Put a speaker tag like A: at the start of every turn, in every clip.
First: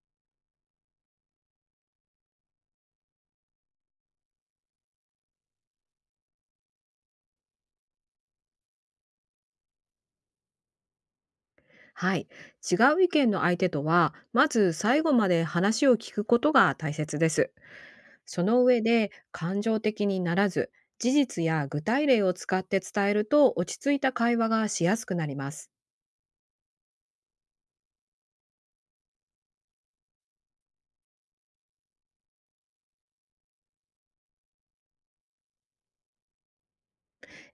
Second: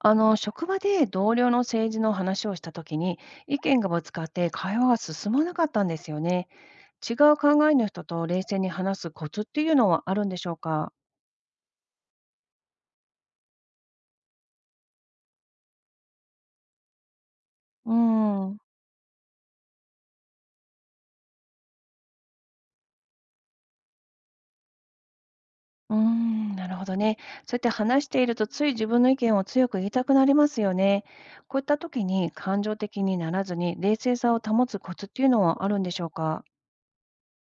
A: 職場で同僚の政治の話をしたときに、意見がぶつかって会話が進まなかったんですよね。違う考えの人と冷静に話すコツっていうのはあるんでしょうか。
B: はい。違う意見の相手とは、まず最後まで話を聞くことが大切です。
A: うー
B: そ
A: ん、
B: の上で、感情的にならず、事実や具体例を使って伝えると落ち着いた会話がしやすくなります。
A: うーん、なるほどね。そうやって話していると、つい自分の意見を強く言いたくなりますよね。こういったときに、感情的にならずに冷静さを保つコツっていうのはあるんでしょうか。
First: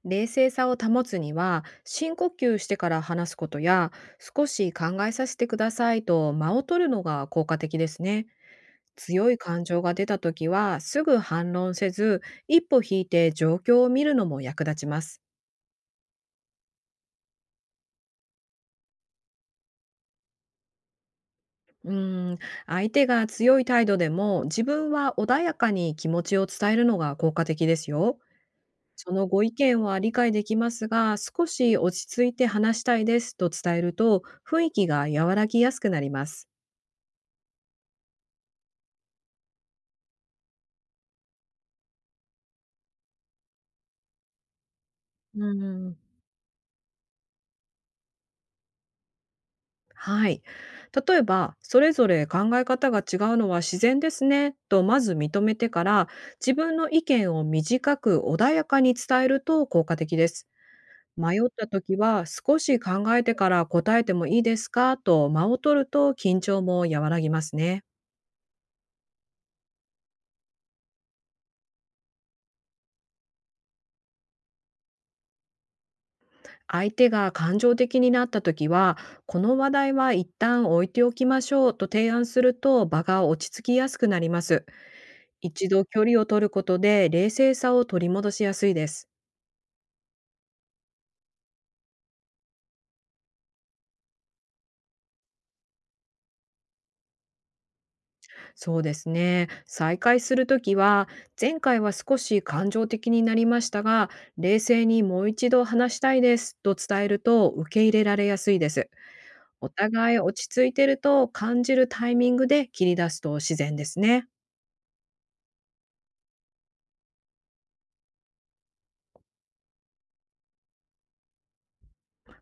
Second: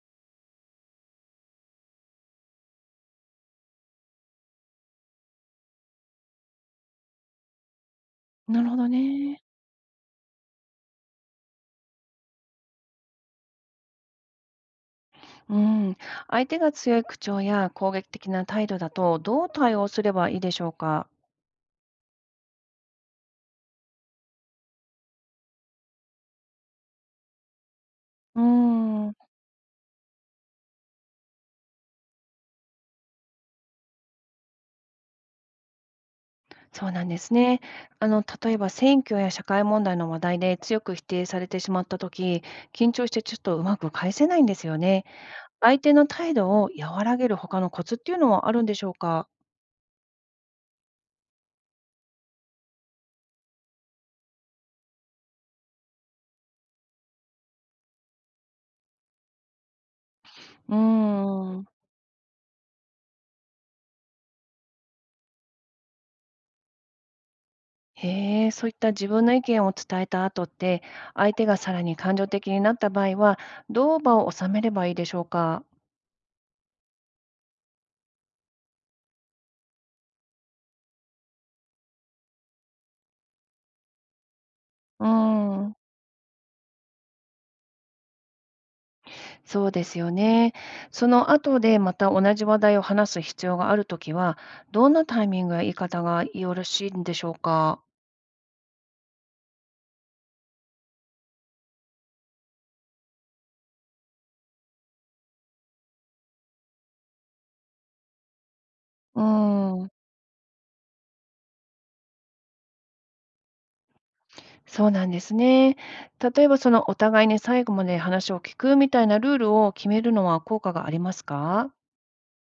B: 冷静さを保つには、深呼吸してから話すことや、少し考えさせてくださいと間を取るのが効果的ですね。
A: なるほど
B: 強い
A: ね。
B: 感情が出た時は、すぐ反論せず、一歩引いて状況を見るのも役立ちます。
A: うん。相手が強い口調や攻撃的な態度だと、どう対応すればいいでしょうか。
B: うーん、相手が強い態度でも、自分は穏やかに気持ちを伝えるのが効果的ですよ。
A: うー
B: そ
A: ん、
B: のご意見は理解できますが、少し落ち着いて話したいですと伝えると、雰囲気が和らぎやすくなります。
A: そうなんですね。例えば選挙や社会問題の話題で強く否定されてしまったとき、緊張してちょっとうまく返せないんですよね。
B: う
A: 相手
B: ん、
A: の態度を和らげる他のコツっていうのはあるんでしょうか？
B: はい。例えば、それぞれ考え方が違うのは自然ですね、とまず認めてから、自分の意見を短く穏やかに伝えると効果的です。
A: うー
B: 迷った
A: ん。
B: 時は少し考えてから答えてもいいですかと間を取ると、緊張も和らぎますね。
A: へえ、そういった自分の意見を伝えた後って、相手がさらに感情的になった場合は、どう場を収めればいいでしょうか？
B: 相手が感情的になった時は、この話題は一旦置いておきましょうと提案すると、場が落ち着きやすくなります。
A: うー
B: 一
A: ん。
B: 度距離を取ることで冷静さを取り戻しやすいです。
A: そうですよね。その後でまた同じ話題を話す必要があるときは、どんなタイミングや言い方がよろしいんでしょうか。
B: そうですね。再開する時は、前回は少し感情的になりましたが、冷静にもう一度話したいですと伝えると、受け入れられやすいです。
A: うー
B: お
A: ん、
B: 互い落ち着いてると感じるタイミングで切り出すと自然ですね。
A: そうなんですね。例えばそのお互いに最後まで話を聞くみたいなルールを決めるのは効果がありますか。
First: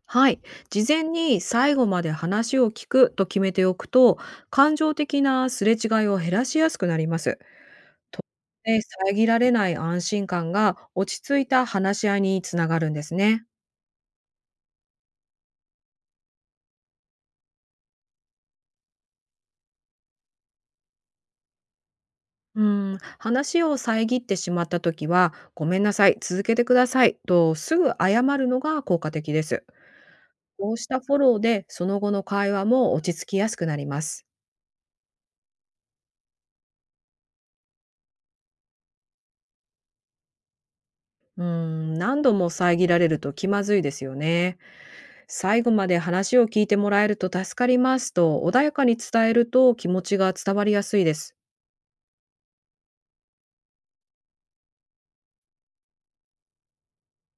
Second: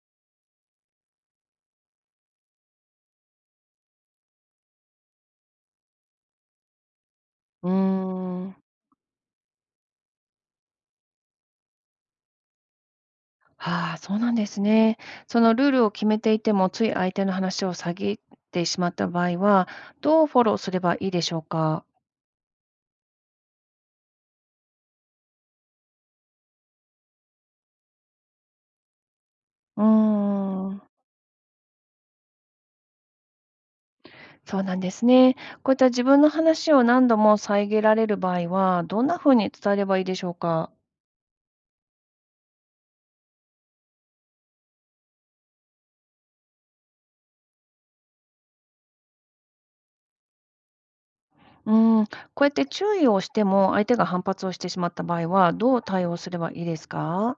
B: はい。事前に最後まで話を聞くと決めておくと、感情的なすれ違いを減らしやすくなります。
A: うーん、
B: で、遮られない安心感が落ち着いた話し合いにつながるんですね。
A: はあ、そうなんですね。そのルールを決めていても、つい相手の話を遮ってしまった場合は、どうフォローすればいいでしょうか。
B: うん、話を遮ってしまった時は、ごめんなさい、続けてくださいとすぐ謝るのが効果的です。
A: うー
B: こう
A: ん。
B: したフォローで、その後の会話も落ち着きやすくなります。
A: そうなんですね。こういった自分の話を何度も遮られる場合は、どんなふうに伝えればいいでしょうか？
B: うーん、何度も遮られると気まずいですよね。最後まで話を聞いてもらえると助かりますと穏やかに伝えると、気持ちが伝わりやすいです。
A: うん、こうやって注意をしても、相手が反発をしてしまった場合は、どう対応すればいいですか？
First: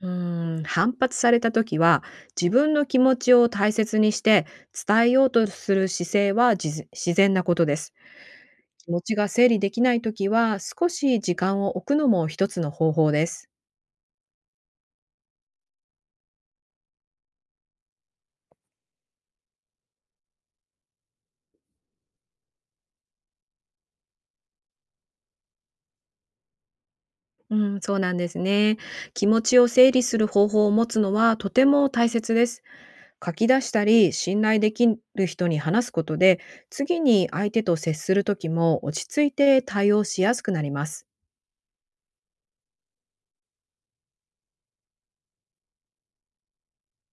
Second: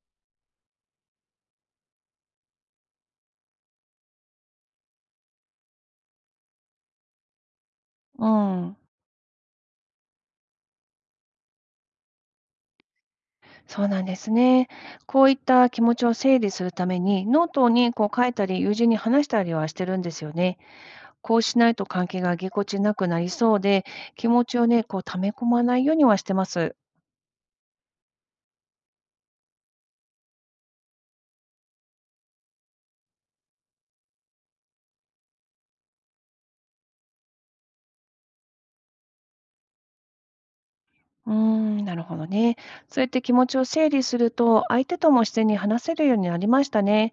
B: うーん、反発された時は、自分の気持ちを大切にして伝えようとする姿勢は然なことです。
A: うん、
B: 気持ちが整理できない時は、少し時間を置くのも一つの方法です。
A: そうなんですね。こういった気持ちを整理するために、ノートにこう書いたり、友人に話したりはしてるんですよね。こうしないと関係がぎこちなくなりそうで、気持ちをね、こう溜め込まないようにはしてます。
B: うん、そうなんですね。気持ちを整理する方法を持つのはとても大切です。書き出したり、信頼できる人に話すことで、次に相手と接する時も落ち着いて対応しやすくなります。
A: うーん、なるほどね。そうやって気持ちを整理すると、相手とも自然に話せるようになりましたね。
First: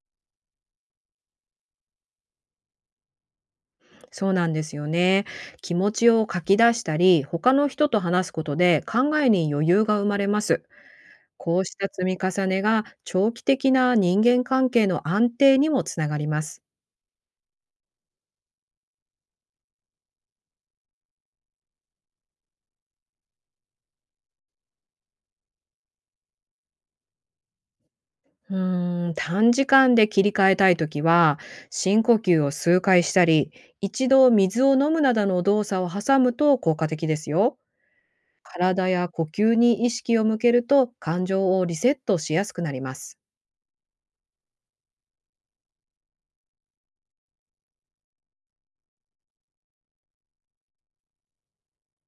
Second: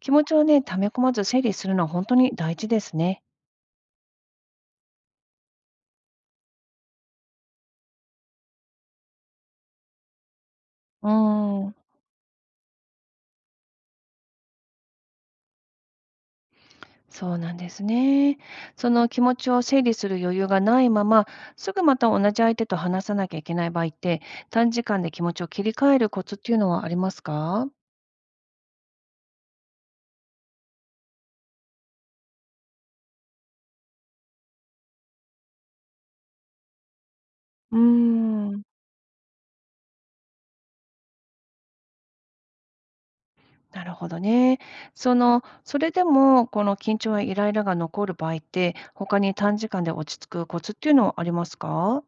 A: 気持ちをね、溜め込まず整理するのは本当に大事ですね。
B: そうなんですよね。気持ちを書き出したり、他の人と話すことで考えに余裕が生まれます。
A: うー
B: こう
A: ん、
B: した積み重ねが長期的な人間関係の安定にもつながります。
A: そうなんですね。その気持ちを整理する余裕がないまま、すぐまた同じ相手と話さなきゃいけない場合って、短時間で気持ちを切り替えるコツっていうのはありますか？
B: うーん、短時間で切り替えたいときは、深呼吸を数回したり、一度水を飲むなどの動作を挟むと効果的ですよ。
A: うーん。
B: 体や呼吸に意識を向けると、感情をリセットしやすくなります。
A: なるほどね。それでも、この緊張やイライラが残る場合って、他に短時間で落ち着くコツっていうのはありますか？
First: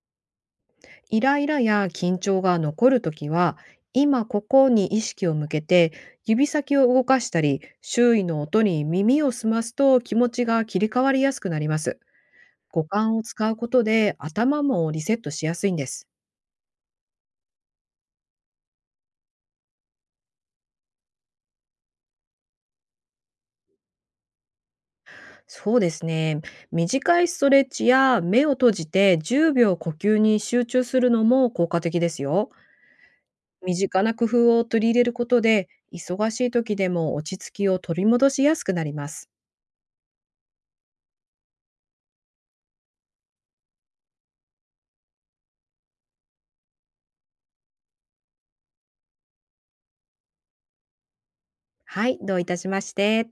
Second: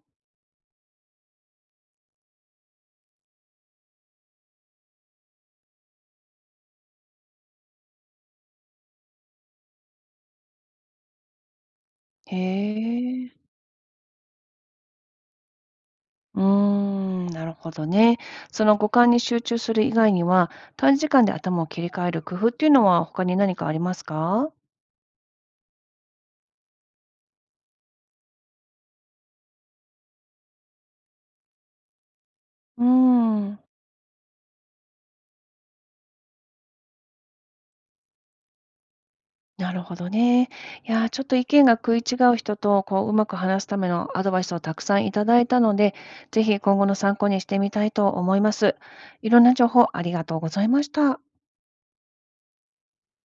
B: イライラや緊張が残るときは、今ここに意識を向けて指先を動かしたり、周囲の音に耳を澄ますと、気持ちが切り替わりやすくなります。
A: へ
B: 五感を
A: え。
B: 使うことで頭もリセットしやすいんです。
A: うーん、なるほどね。その五感に集中する以外には、短時間で頭を切り替える工夫っていうのは他に何かありますか？
B: そうですね。短いストレッチや目を閉じて10秒呼吸に集中するのも効果的ですよ。
A: うーん。
B: 身近な工夫を取り入れることで、忙しい時でも落ち着きを取り戻しやすくなります。
A: なるほどね。いやー、ちょっと意見が食い違う人と、こう、うまく話すためのアドバイスをたくさんいただいたので、ぜひ今後の参考にしてみたいと思います。いろんな情報ありがとうございました。
B: はい、どういたしまして。